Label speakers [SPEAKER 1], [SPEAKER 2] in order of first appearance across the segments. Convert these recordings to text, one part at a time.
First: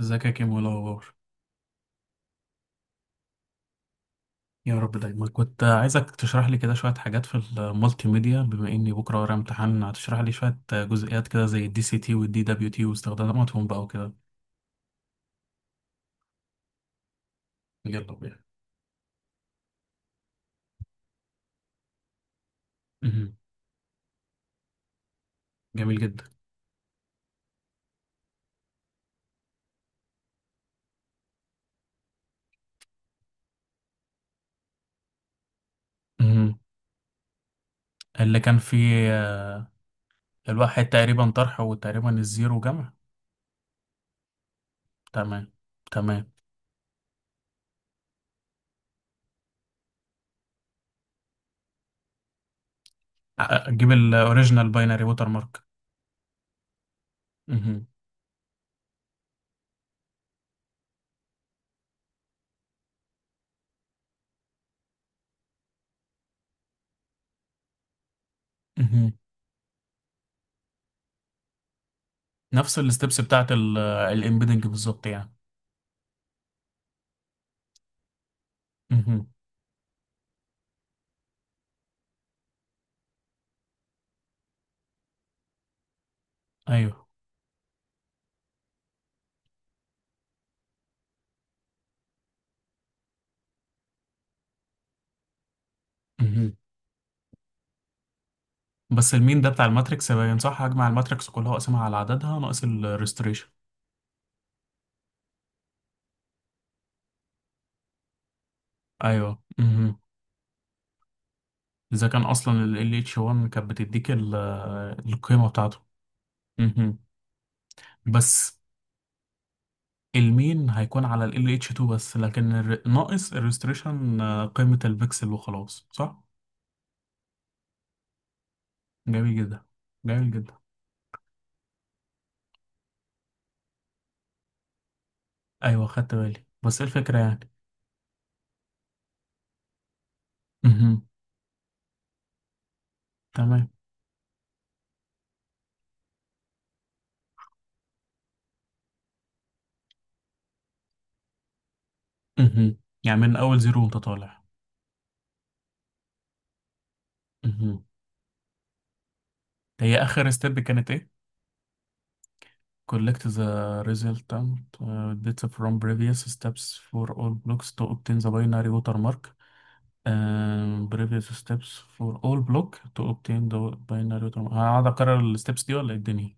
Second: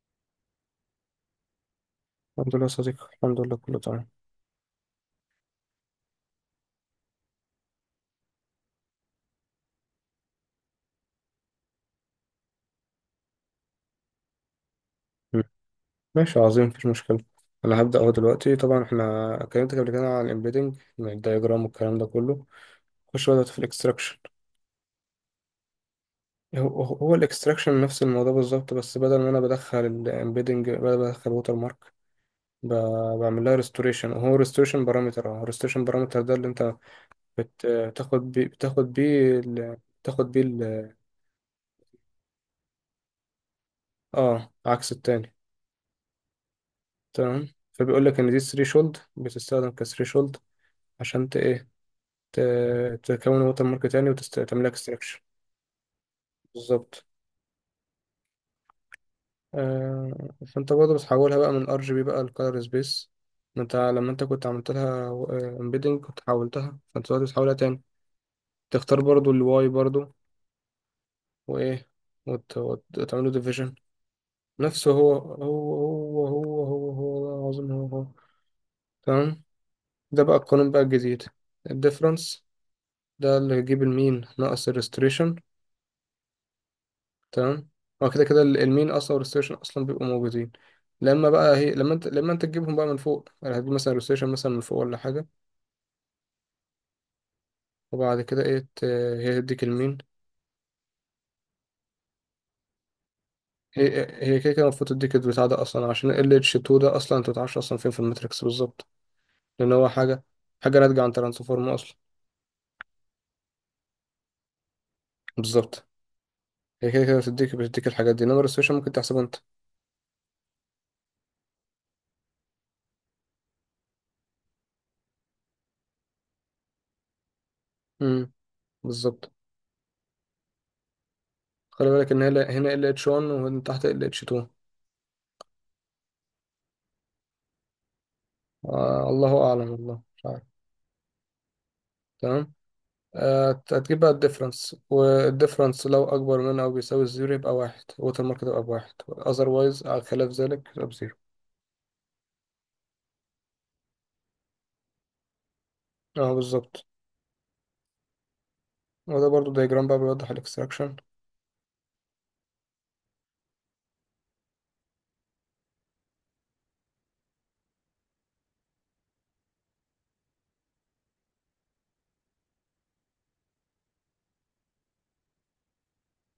[SPEAKER 1] ازيك يا كيمو؟ إيه الاخبار؟
[SPEAKER 2] الحمد لله يا صديقي الحمد لله كله تمام.
[SPEAKER 1] يا رب دايما. كنت عايزك تشرح لي كده شويه حاجات في المالتي ميديا، بما اني بكره ورايا امتحان. هتشرح لي شويه جزئيات كده زي الدي سي تي والدي دبليو تي واستخداماتهم بقى وكده.
[SPEAKER 2] مم. ماشي عظيم مفيش مشكلة. أنا هبدأ أهو
[SPEAKER 1] يلا بينا.
[SPEAKER 2] دلوقتي طبعا احنا اتكلمت قبل كده عن الإمبيدنج الدايجرام والكلام ده كله. خش بقى
[SPEAKER 1] مهم.
[SPEAKER 2] دلوقتي في الإكستراكشن.
[SPEAKER 1] جميل جدا.
[SPEAKER 2] هو هو الإكستراكشن نفس الموضوع بالظبط بس بدل ما أنا بدخل الإمبيدنج بدخل ووتر مارك. بعمل لها ريستوريشن هو ريستوريشن بارامتر ده اللي
[SPEAKER 1] مهم.
[SPEAKER 2] أنت بتاخد
[SPEAKER 1] اللي
[SPEAKER 2] بيه
[SPEAKER 1] كان فيه. آه،
[SPEAKER 2] بتاخد بيه
[SPEAKER 1] الواحد
[SPEAKER 2] ال-
[SPEAKER 1] تقريبا طرح وتقريبا الزيرو جمع.
[SPEAKER 2] اه عكس التاني.
[SPEAKER 1] تمام، تمام.
[SPEAKER 2] تمام. فبيقول لك إن دي ثريشولد بتستخدم كثريشولد عشان إيه تكون ووتر مارك
[SPEAKER 1] اجيب
[SPEAKER 2] تاني وتعمل
[SPEAKER 1] الاوريجينال
[SPEAKER 2] لك
[SPEAKER 1] باينري
[SPEAKER 2] اكستراكشن.
[SPEAKER 1] ووتر مارك.
[SPEAKER 2] بالظبط.
[SPEAKER 1] مهم.
[SPEAKER 2] آه، فانت برضه بتحولها بقى من ار جي بي بقى لكالر سبيس. ما انت لما انت كنت عملت لها امبيدنج كنت حولتها فانت دلوقتي بتحولها تاني. تختار
[SPEAKER 1] مهم.
[SPEAKER 2] برضه الواي برضه. وايه
[SPEAKER 1] نفس الستبس
[SPEAKER 2] وتعمله
[SPEAKER 1] بتاعت
[SPEAKER 2] ديفيجن.
[SPEAKER 1] الامبيدنج
[SPEAKER 2] نفسه
[SPEAKER 1] بالظبط
[SPEAKER 2] هو
[SPEAKER 1] يعني.
[SPEAKER 2] هو هو هو هو هو والله العظيم هو هو.
[SPEAKER 1] مهم.
[SPEAKER 2] تمام. ده بقى القانون بقى الجديد. الديفرنس. ده اللي هيجيب المين ناقص الريستريشن.
[SPEAKER 1] ايوه.
[SPEAKER 2] تمام. هو كده كده المين اصلا والريستيشن اصلا بيبقوا موجودين. لما بقى هي لما انت لما انت تجيبهم بقى من فوق يعني هتجيب مثلا الريستيشن مثلا من فوق ولا حاجه.
[SPEAKER 1] مهم.
[SPEAKER 2] وبعد كده ايه.
[SPEAKER 1] بس المين
[SPEAKER 2] هي
[SPEAKER 1] ده بتاع
[SPEAKER 2] تديك المين.
[SPEAKER 1] الماتريكس باين صح، هجمع الماتريكس كلها واقسمها على عددها ناقص الريستريشن.
[SPEAKER 2] هي هي كده كده المفروض تديك البتاع ده اصلا عشان ال اتش 2 ده اصلا انت متعرفش اصلا فين في الماتريكس بالظبط.
[SPEAKER 1] ايوه،
[SPEAKER 2] لان هو
[SPEAKER 1] امم.
[SPEAKER 2] حاجه ناتجه عن ترانسفورم اصلا.
[SPEAKER 1] اذا كان اصلا ال LH1 كانت بتديك القيمه بتاعته.
[SPEAKER 2] بالظبط. هي
[SPEAKER 1] امم.
[SPEAKER 2] كده كده بتديك الحاجات دي انما
[SPEAKER 1] بس
[SPEAKER 2] الريستيشن ممكن تحسبه انت.
[SPEAKER 1] المين هيكون على ال LH2 بس، لكن ناقص الريستريشن قيمه البكسل وخلاص، صح؟
[SPEAKER 2] امم. بالظبط.
[SPEAKER 1] جميل جدا، جميل جدا.
[SPEAKER 2] خلي بالك ان هنا ال اتش 1 ومن تحت ال اتش 2.
[SPEAKER 1] ايوه خدت بالي، بس إيه الفكره يعني؟
[SPEAKER 2] آه، الله اعلم والله مش عارف.
[SPEAKER 1] امم.
[SPEAKER 2] تمام.
[SPEAKER 1] تمام.
[SPEAKER 2] هتجيب بقى الديفرنس والديفرنس لو أكبر من أو بيساوي الزيرو يبقى واحد الوتر مارك تبقى بواحد otherwise على خلاف ذلك يبقى بزيرو.
[SPEAKER 1] امم. يعني من اول زيرو وانت طالع.
[SPEAKER 2] اه، بالظبط.
[SPEAKER 1] امم.
[SPEAKER 2] وده برضو دايجرام بقى
[SPEAKER 1] هي اخر
[SPEAKER 2] بيوضح
[SPEAKER 1] ستيب كانت
[SPEAKER 2] الاكستراكشن.
[SPEAKER 1] ايه؟ Collect the resultant data from previous steps for all blocks to obtain the binary watermark. Previous steps for all block to obtain the binary watermark. هقعد أكرر الستبس دي ولا إيه الدنيا؟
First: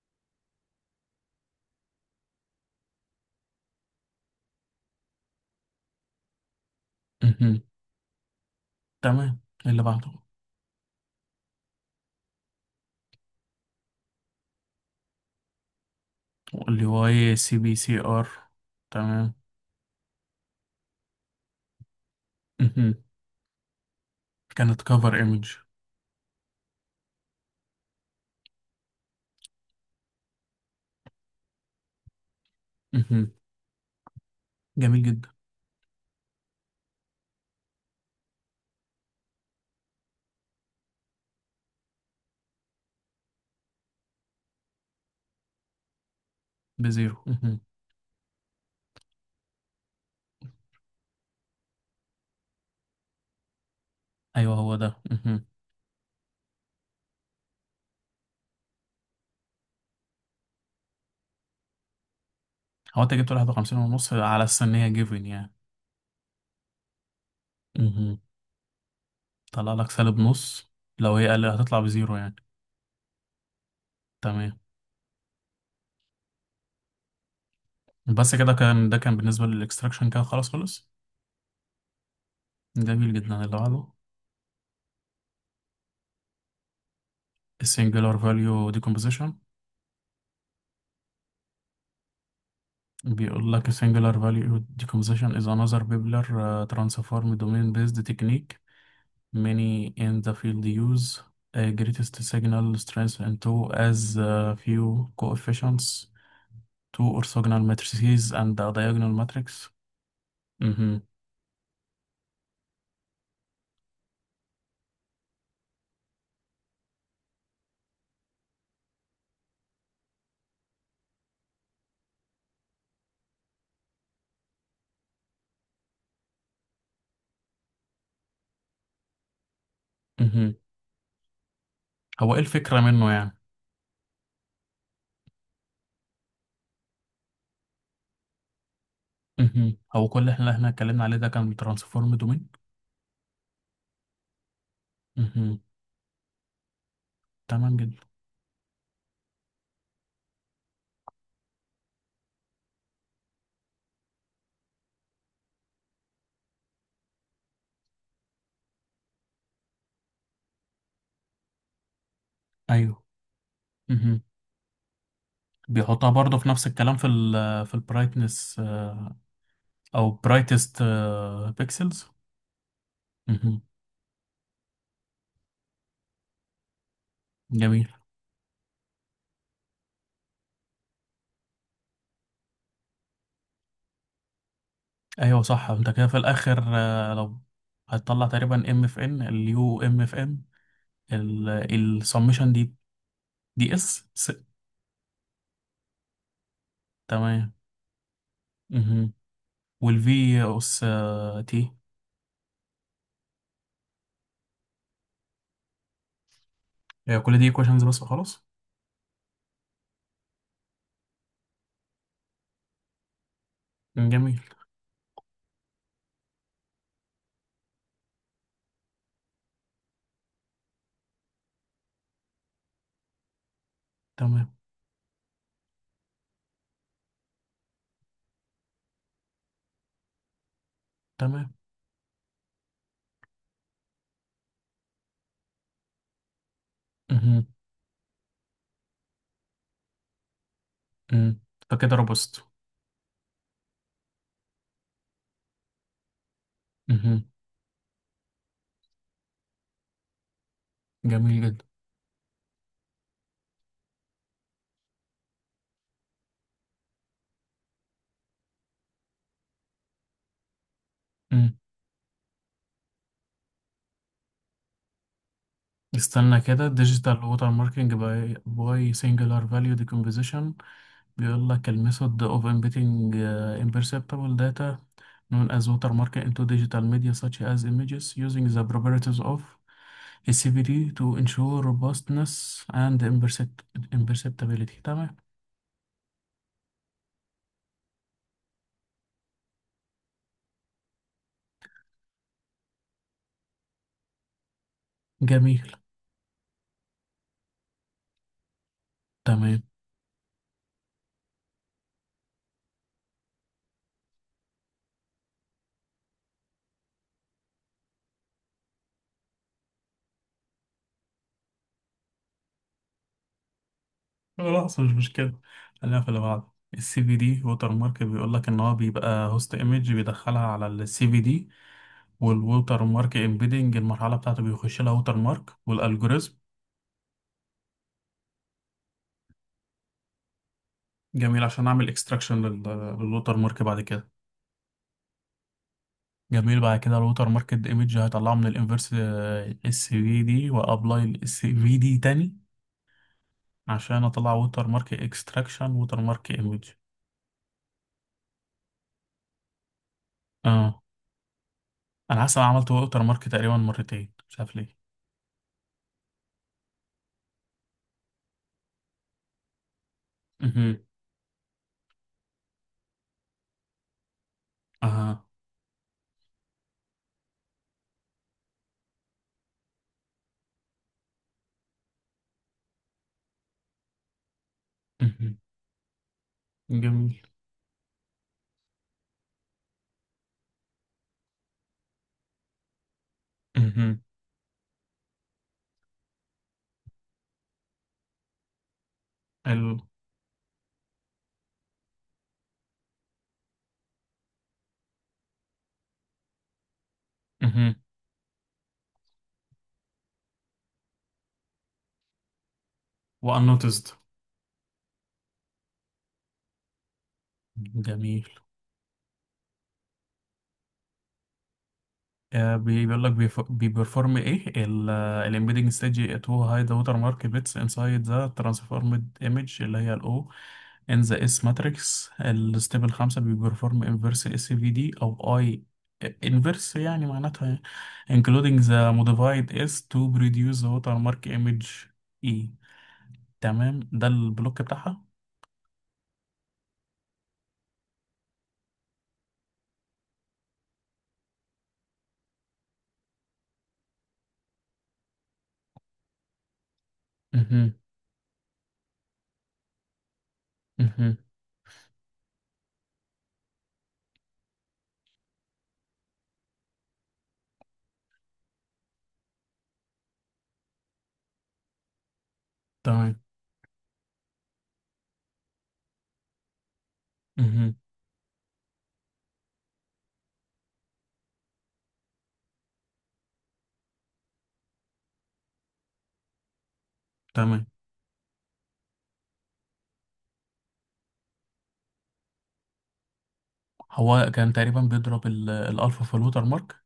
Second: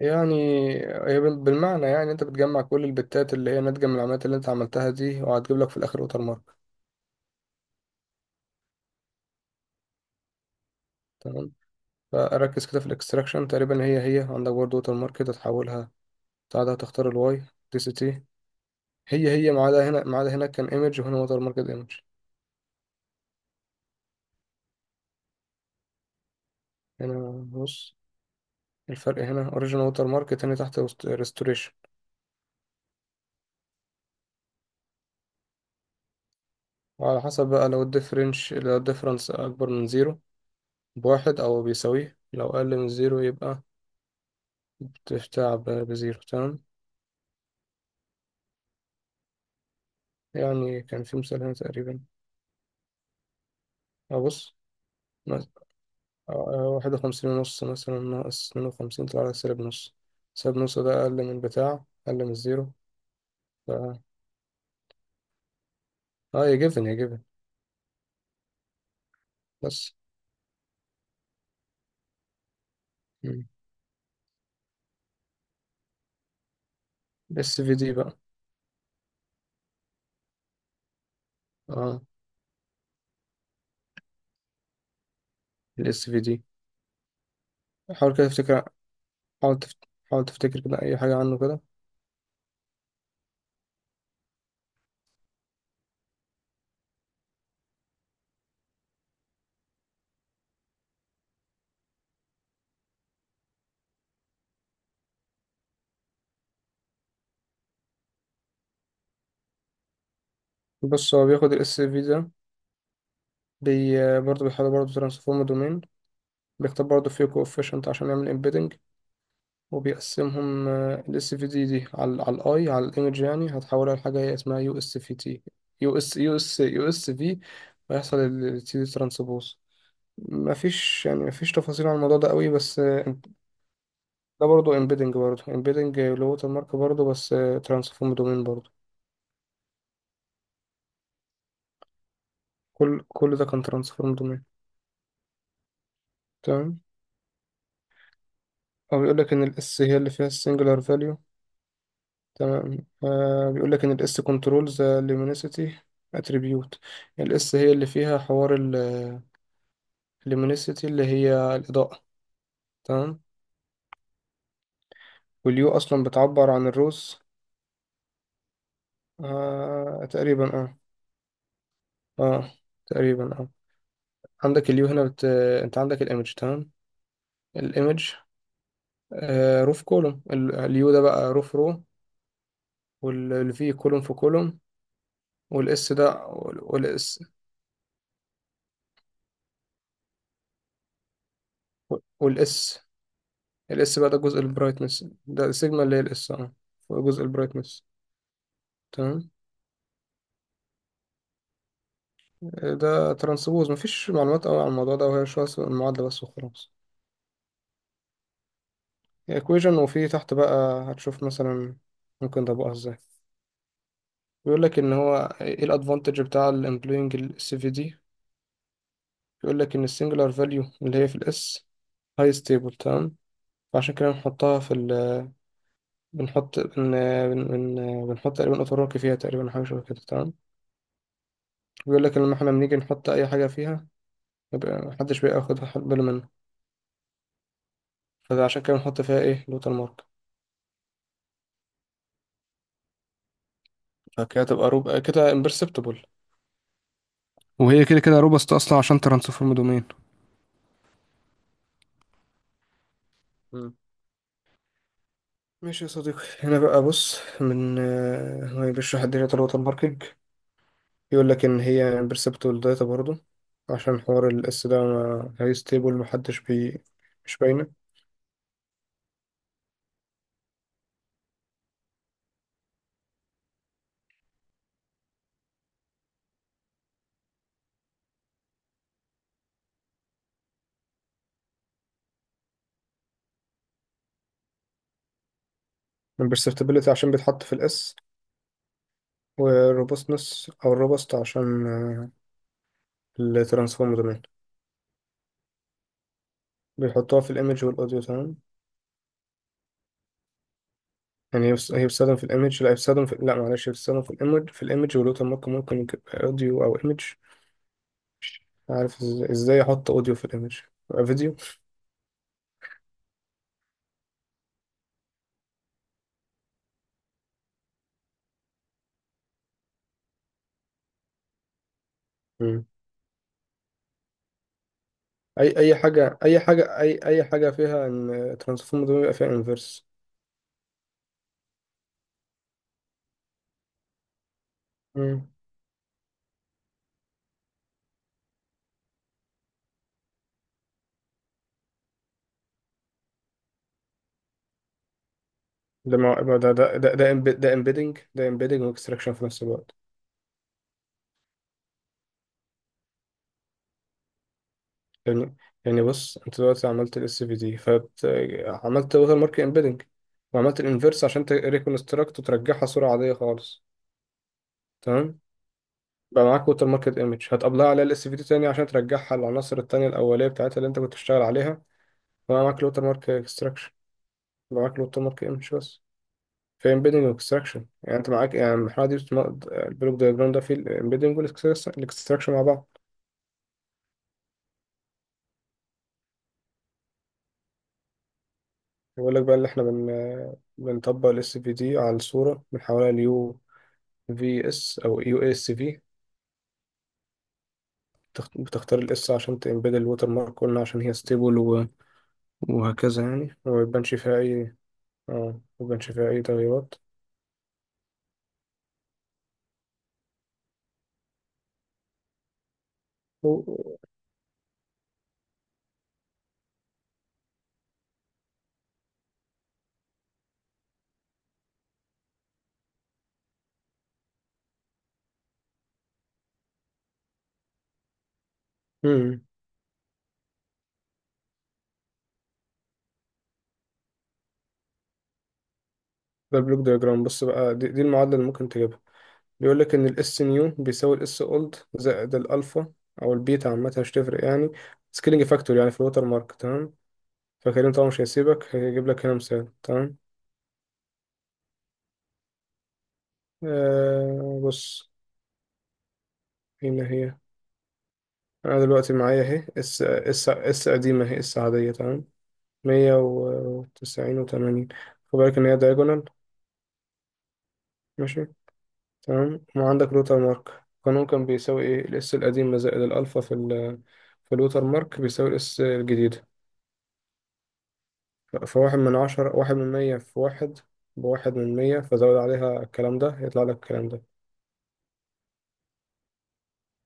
[SPEAKER 2] يعني هي بالمعنى يعني انت بتجمع كل البتات اللي هي ناتجة من العمليات اللي انت عملتها دي وهتجيب لك في الاخر ووتر مارك.
[SPEAKER 1] مهم. تمام. اللي بعده.
[SPEAKER 2] تمام. فركز كده في الاكستراكشن تقريبا هي عندك برضو ووتر مارك كده تحولها. بعدها
[SPEAKER 1] اللي هو
[SPEAKER 2] تختار
[SPEAKER 1] ايه،
[SPEAKER 2] الواي
[SPEAKER 1] سي بي
[SPEAKER 2] دي سي
[SPEAKER 1] سي
[SPEAKER 2] تي.
[SPEAKER 1] ار.
[SPEAKER 2] هي
[SPEAKER 1] تمام.
[SPEAKER 2] هي ما عدا هنا ما عدا هناك كان ايمج وهنا ووتر مارك ايمج.
[SPEAKER 1] مهم. كانت كفر ايمج.
[SPEAKER 2] هنا بص. الفرق هنا اوريجين ووتر مارك تاني تحت ريستوريشن.
[SPEAKER 1] جميل جدا.
[SPEAKER 2] وعلى حسب بقى لو الديفرنس اكبر من زيرو بواحد او بيساويه لو اقل من زيرو يبقى بتتعب بزيرو تمام.
[SPEAKER 1] بزيرو. مهم.
[SPEAKER 2] يعني كان في مثال هنا تقريبا. ابص.
[SPEAKER 1] ايوه، هو ده. مهم.
[SPEAKER 2] 51.5 مثلا ناقص 52 طلع لك سالب نص. سالب نص ده اقل من زيرو.
[SPEAKER 1] هو انت جبت واحد
[SPEAKER 2] ف...
[SPEAKER 1] وخمسين ونص على السنية جيفن يعني؟
[SPEAKER 2] اه، يا جيفن يا جيفن.
[SPEAKER 1] مهم. طلع لك
[SPEAKER 2] بس
[SPEAKER 1] سالب نص. لو هي أقل هتطلع بزيره يعني. تمام.
[SPEAKER 2] الاس في دي بقى
[SPEAKER 1] بس كده، كان ده كان بالنسبة للإكستركسشن، كان خلاص خلص.
[SPEAKER 2] اه
[SPEAKER 1] جميل جدا. اللي عادو
[SPEAKER 2] الاس في دي. حاول
[SPEAKER 1] سينغولر
[SPEAKER 2] كده تفتكر.
[SPEAKER 1] فاليو ديكومبيشن.
[SPEAKER 2] حاول تفت... حاول تفتكر كده اي حاجة عنه كده.
[SPEAKER 1] بيقول لك سينغولر فاليو ديكومبيشن is another popular transform domain based technique, many in the field use a greatest signal strength into as few coefficients to or signal matrices and a diagonal matrix. أممم
[SPEAKER 2] بص هو بياخد الاس في ده. برضه بيحاول برضه ترانسفورم دومين. بيختار برضه فيه كوفيشنت عشان يعمل امبيدنج. وبيقسمهم الاس في دي على الايمج يعني هتحولها لحاجه هي اسمها يو اس في تي. يو اس في. ويحصل التي دي ترانسبوز.
[SPEAKER 1] أممم
[SPEAKER 2] مفيش تفاصيل عن الموضوع ده
[SPEAKER 1] هو إل
[SPEAKER 2] قوي بس.
[SPEAKER 1] فكرة من نوعه.
[SPEAKER 2] ده برضه امبيدنج برضه امبيدنج لغه المارك برضه بس. ترانسفورم دومين برضه.
[SPEAKER 1] مهم. هو كل اللي احنا اتكلمنا عليه ده كان ترانسفورم دومين.
[SPEAKER 2] كل ده كان ترانسفورم دومين.
[SPEAKER 1] مهم.
[SPEAKER 2] تمام.
[SPEAKER 1] تمام جدا.
[SPEAKER 2] هو بيقول لك ان الاس هي اللي فيها السنجلر فاليو. تمام. آه، بيقول لك ان الاس كنترولز لومينيسيتي اتريبيوت. الاس هي اللي فيها حوار اللومينيسيتي اللي هي الاضاءه.
[SPEAKER 1] ايوه.
[SPEAKER 2] تمام.
[SPEAKER 1] مهم.
[SPEAKER 2] واليو اصلا
[SPEAKER 1] بيحطها برضه في
[SPEAKER 2] بتعبر
[SPEAKER 1] نفس
[SPEAKER 2] عن
[SPEAKER 1] الكلام في
[SPEAKER 2] الروز.
[SPEAKER 1] ال، في البرايتنس
[SPEAKER 2] آه،
[SPEAKER 1] او
[SPEAKER 2] تقريبا، اه.
[SPEAKER 1] برايتست بيكسلز.
[SPEAKER 2] اه، تقريبا، اه. عندك اليو هنا. انت عندك الايمج تمام.
[SPEAKER 1] جميل.
[SPEAKER 2] الايمج. آه، روف كولوم اليو ده بقى روف رو. والفي كولوم في كولوم.
[SPEAKER 1] ايوه صح، انت
[SPEAKER 2] والاس
[SPEAKER 1] كده في
[SPEAKER 2] ده
[SPEAKER 1] الاخر، آه،
[SPEAKER 2] والاس
[SPEAKER 1] لو هتطلع تقريبا ام اف ان اليو ام اف ان السمشن دي
[SPEAKER 2] والاس.
[SPEAKER 1] دي
[SPEAKER 2] الاس
[SPEAKER 1] اس
[SPEAKER 2] بقى ده
[SPEAKER 1] س.
[SPEAKER 2] جزء البرايتنس ده سيجما اللي هي الاس اه هو جزء
[SPEAKER 1] تمام.
[SPEAKER 2] البرايتنس
[SPEAKER 1] مهم.
[SPEAKER 2] تمام.
[SPEAKER 1] والفي اس تي.
[SPEAKER 2] ده ترانسبوز مفيش معلومات قوي عن الموضوع ده وهي شوية المعادلة بس وخلاص.
[SPEAKER 1] هي كل دي ايكويشنز بس وخلاص.
[SPEAKER 2] ايكويجن وفي تحت بقى هتشوف مثلا. ممكن ده بقى ازاي؟
[SPEAKER 1] جميل.
[SPEAKER 2] بيقول لك ان هو ايه الادفانتج بتاع الامبلوينج السي في دي. بيقول لك ان السنجلر فاليو اللي هي في الاس هاي ستيبل تمام. فعشان كده
[SPEAKER 1] تمام.
[SPEAKER 2] بنحطها في ال بنحط بن... بن... بن... بنحط تقريبا اوتوروكي فيها تقريبا حاجة شبه كده تمام.
[SPEAKER 1] تمام.
[SPEAKER 2] بيقول لك لما احنا بنيجي نحط اي حاجة فيها. يبقى محدش بياخد باله منه.
[SPEAKER 1] مهم.
[SPEAKER 2] فعشان كده بنحط فيها ايه لوتال مارك.
[SPEAKER 1] مم. فكده روبست.
[SPEAKER 2] فكده تبقى روب كده امبرسبتبل.
[SPEAKER 1] مهم.
[SPEAKER 2] وهي كده كده روبست اصلا عشان ترانسفورم دومين.
[SPEAKER 1] جميل جدا.
[SPEAKER 2] مم. ماشي يا صديقي هنا بقى بص من آه، هو بيشرح الدنيا الوتر ماركينج. يقول لك
[SPEAKER 1] مم.
[SPEAKER 2] ان هي امبرسبتبل داتا برضو. عشان حوار الاس ده ما هي ستيبل
[SPEAKER 1] استنى
[SPEAKER 2] محدش
[SPEAKER 1] كده،
[SPEAKER 2] بي
[SPEAKER 1] ديجيتال
[SPEAKER 2] مش
[SPEAKER 1] ووتر
[SPEAKER 2] باينه.
[SPEAKER 1] ماركينج باي سنجلر فاليو ديكومبوزيشن. بيقول لك الميثود اوف امبيتنج امبرسبتبل داتا known as watermarking into digital media such as images using the properties of a CVD to ensure robustness and imperceptibility. تمام.
[SPEAKER 2] امبرسبتبلتي عشان بيتحط في الاس. والروبستنس او الروبست عشان الترانسفورم دومين.
[SPEAKER 1] جميل.
[SPEAKER 2] بيحطوها في الايمج والاوديو تمام.
[SPEAKER 1] تمام.
[SPEAKER 2] يعني هي بتستخدم في الايمج لا هي بتستخدم في لا معلش هي بتستخدم في الايمج ولوتر مارك ممكن يبقى اوديو او ايمج. عارف ازاي احط اوديو في الايمج. يبقى فيديو.
[SPEAKER 1] خلاص مش مشكلة. خلينا في اللي بعده. السي في دي ووتر مارك، بيقول لك ان هو بيبقى هوست ايمج بيدخلها على السي في دي،
[SPEAKER 2] مم.
[SPEAKER 1] والووتر مارك امبيدنج المرحلة بتاعته بيخش لها ووتر مارك
[SPEAKER 2] اي اي حاجه
[SPEAKER 1] والالجوريزم.
[SPEAKER 2] اي حاجه اي اي حاجه فيها ان ترانسفورم ده بيبقى فيها انفرس.
[SPEAKER 1] جميل، عشان اعمل اكستراكشن للووتر مارك بعد كده.
[SPEAKER 2] مم.
[SPEAKER 1] جميل، بعد كده الووتر مارك ايمج هطلعه من الانفرس السي في دي، وابلاي السي في دي تاني عشان اطلع ووتر مارك اكستراكشن ووتر مارك
[SPEAKER 2] يبقى
[SPEAKER 1] ايمج.
[SPEAKER 2] ده امبيدنج واكستراكشن في نفس الوقت.
[SPEAKER 1] اه. انا حاسس انا عملت ووتر مارك تقريبا مرتين، مش عارف ليه.
[SPEAKER 2] يعني، يعني بص انت دلوقتي عملت الاس في دي فعملت لوتر مارك امبيدنج. وعملت
[SPEAKER 1] مهم.
[SPEAKER 2] الانفرس عشان تريكونستراكت وترجعها صوره عاديه خالص. تمام.
[SPEAKER 1] اها.
[SPEAKER 2] بقى معاك ووتر ماركت ايمج هتقبلها على ال في دي تاني عشان ترجعها للعناصر التانية الأولية بتاعتها اللي أنت كنت بتشتغل عليها. بقى معاك الووتر مارك اكستراكشن. بقى معاك الووتر مارك ايمج بس. في امبيدنج
[SPEAKER 1] جميل.
[SPEAKER 2] واكستراكشن يعني أنت معاك يعني المرحلة دي. البلوك دايجرام ده فيه الامبيدنج والاكستراكشن مع بعض.
[SPEAKER 1] مهم.
[SPEAKER 2] بيقول لك بقى اللي احنا
[SPEAKER 1] ال.
[SPEAKER 2] بنطبق ال في دي على الصورة بنحولها ليو. في اس أو يو اس في.
[SPEAKER 1] مهم.
[SPEAKER 2] بتختار الاس عشان تمبيد الووتر مارك قلنا عشان هي ستيبل. وهكذا يعني وما
[SPEAKER 1] وانوتزد.
[SPEAKER 2] يبانش فيها أي اه ما يبانش فيها أي تغييرات.
[SPEAKER 1] جميل. آه، بيقول لك
[SPEAKER 2] و-
[SPEAKER 1] بيبرفورم ايه. الامبيدنج ستيج تو هاي ذا ووتر مارك بيتس انسايد ذا ترانسفورمد ايمج، اللي هي الاو ان ذا اس ماتريكس. الستيب الخامسه بيبرفورم انفرس اس في دي او اي. انفرس يعني معناتها including the
[SPEAKER 2] مم.
[SPEAKER 1] modified S to produce the watermark image E. تمام، ده البلوك بتاعها.
[SPEAKER 2] ده بلوك دياجرام بص بقى دي المعادلة اللي ممكن تجيبها. بيقول لك ان الاس نيو بيساوي الاس اولد زائد الالفا او البيتا عامة مش تفرق يعني. سكيلينج فاكتور يعني في الوتر مارك تمام. فكريم
[SPEAKER 1] مهم.
[SPEAKER 2] طبعا مش هيسيبك هيجيب لك هنا مثال تمام.
[SPEAKER 1] مهم.
[SPEAKER 2] آه، بص. هنا هي. انا دلوقتي معايا اهي اس قديمة اهي اس عادية تمام. مية
[SPEAKER 1] تمام.
[SPEAKER 2] وتسعين وتمانين خد بالك ان هي دايجونال.
[SPEAKER 1] مهم.
[SPEAKER 2] ماشي. تمام وعندك لوتر مارك القانون كان بيساوي ايه الاس القديمة زائد الالفا في في اللوتر مارك بيساوي الاس الجديدة.
[SPEAKER 1] تمام.
[SPEAKER 2] فواحد من عشرة 1/100 في واحد. بواحد من مية فزود عليها الكلام ده يطلع لك الكلام ده.
[SPEAKER 1] هو كان تقريبا بيضرب الألفا في الوتر مارك.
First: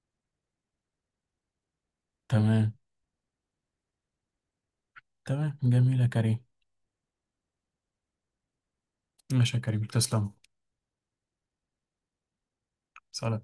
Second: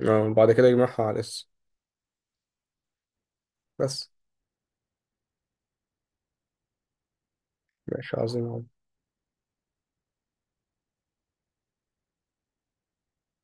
[SPEAKER 2] بعد كده يجمعها على الاس.
[SPEAKER 1] تمام.
[SPEAKER 2] بس.
[SPEAKER 1] تمام. جميل يا كريم.
[SPEAKER 2] ماشي عظيم.
[SPEAKER 1] ماشي يا كريم، تسلم. سلام.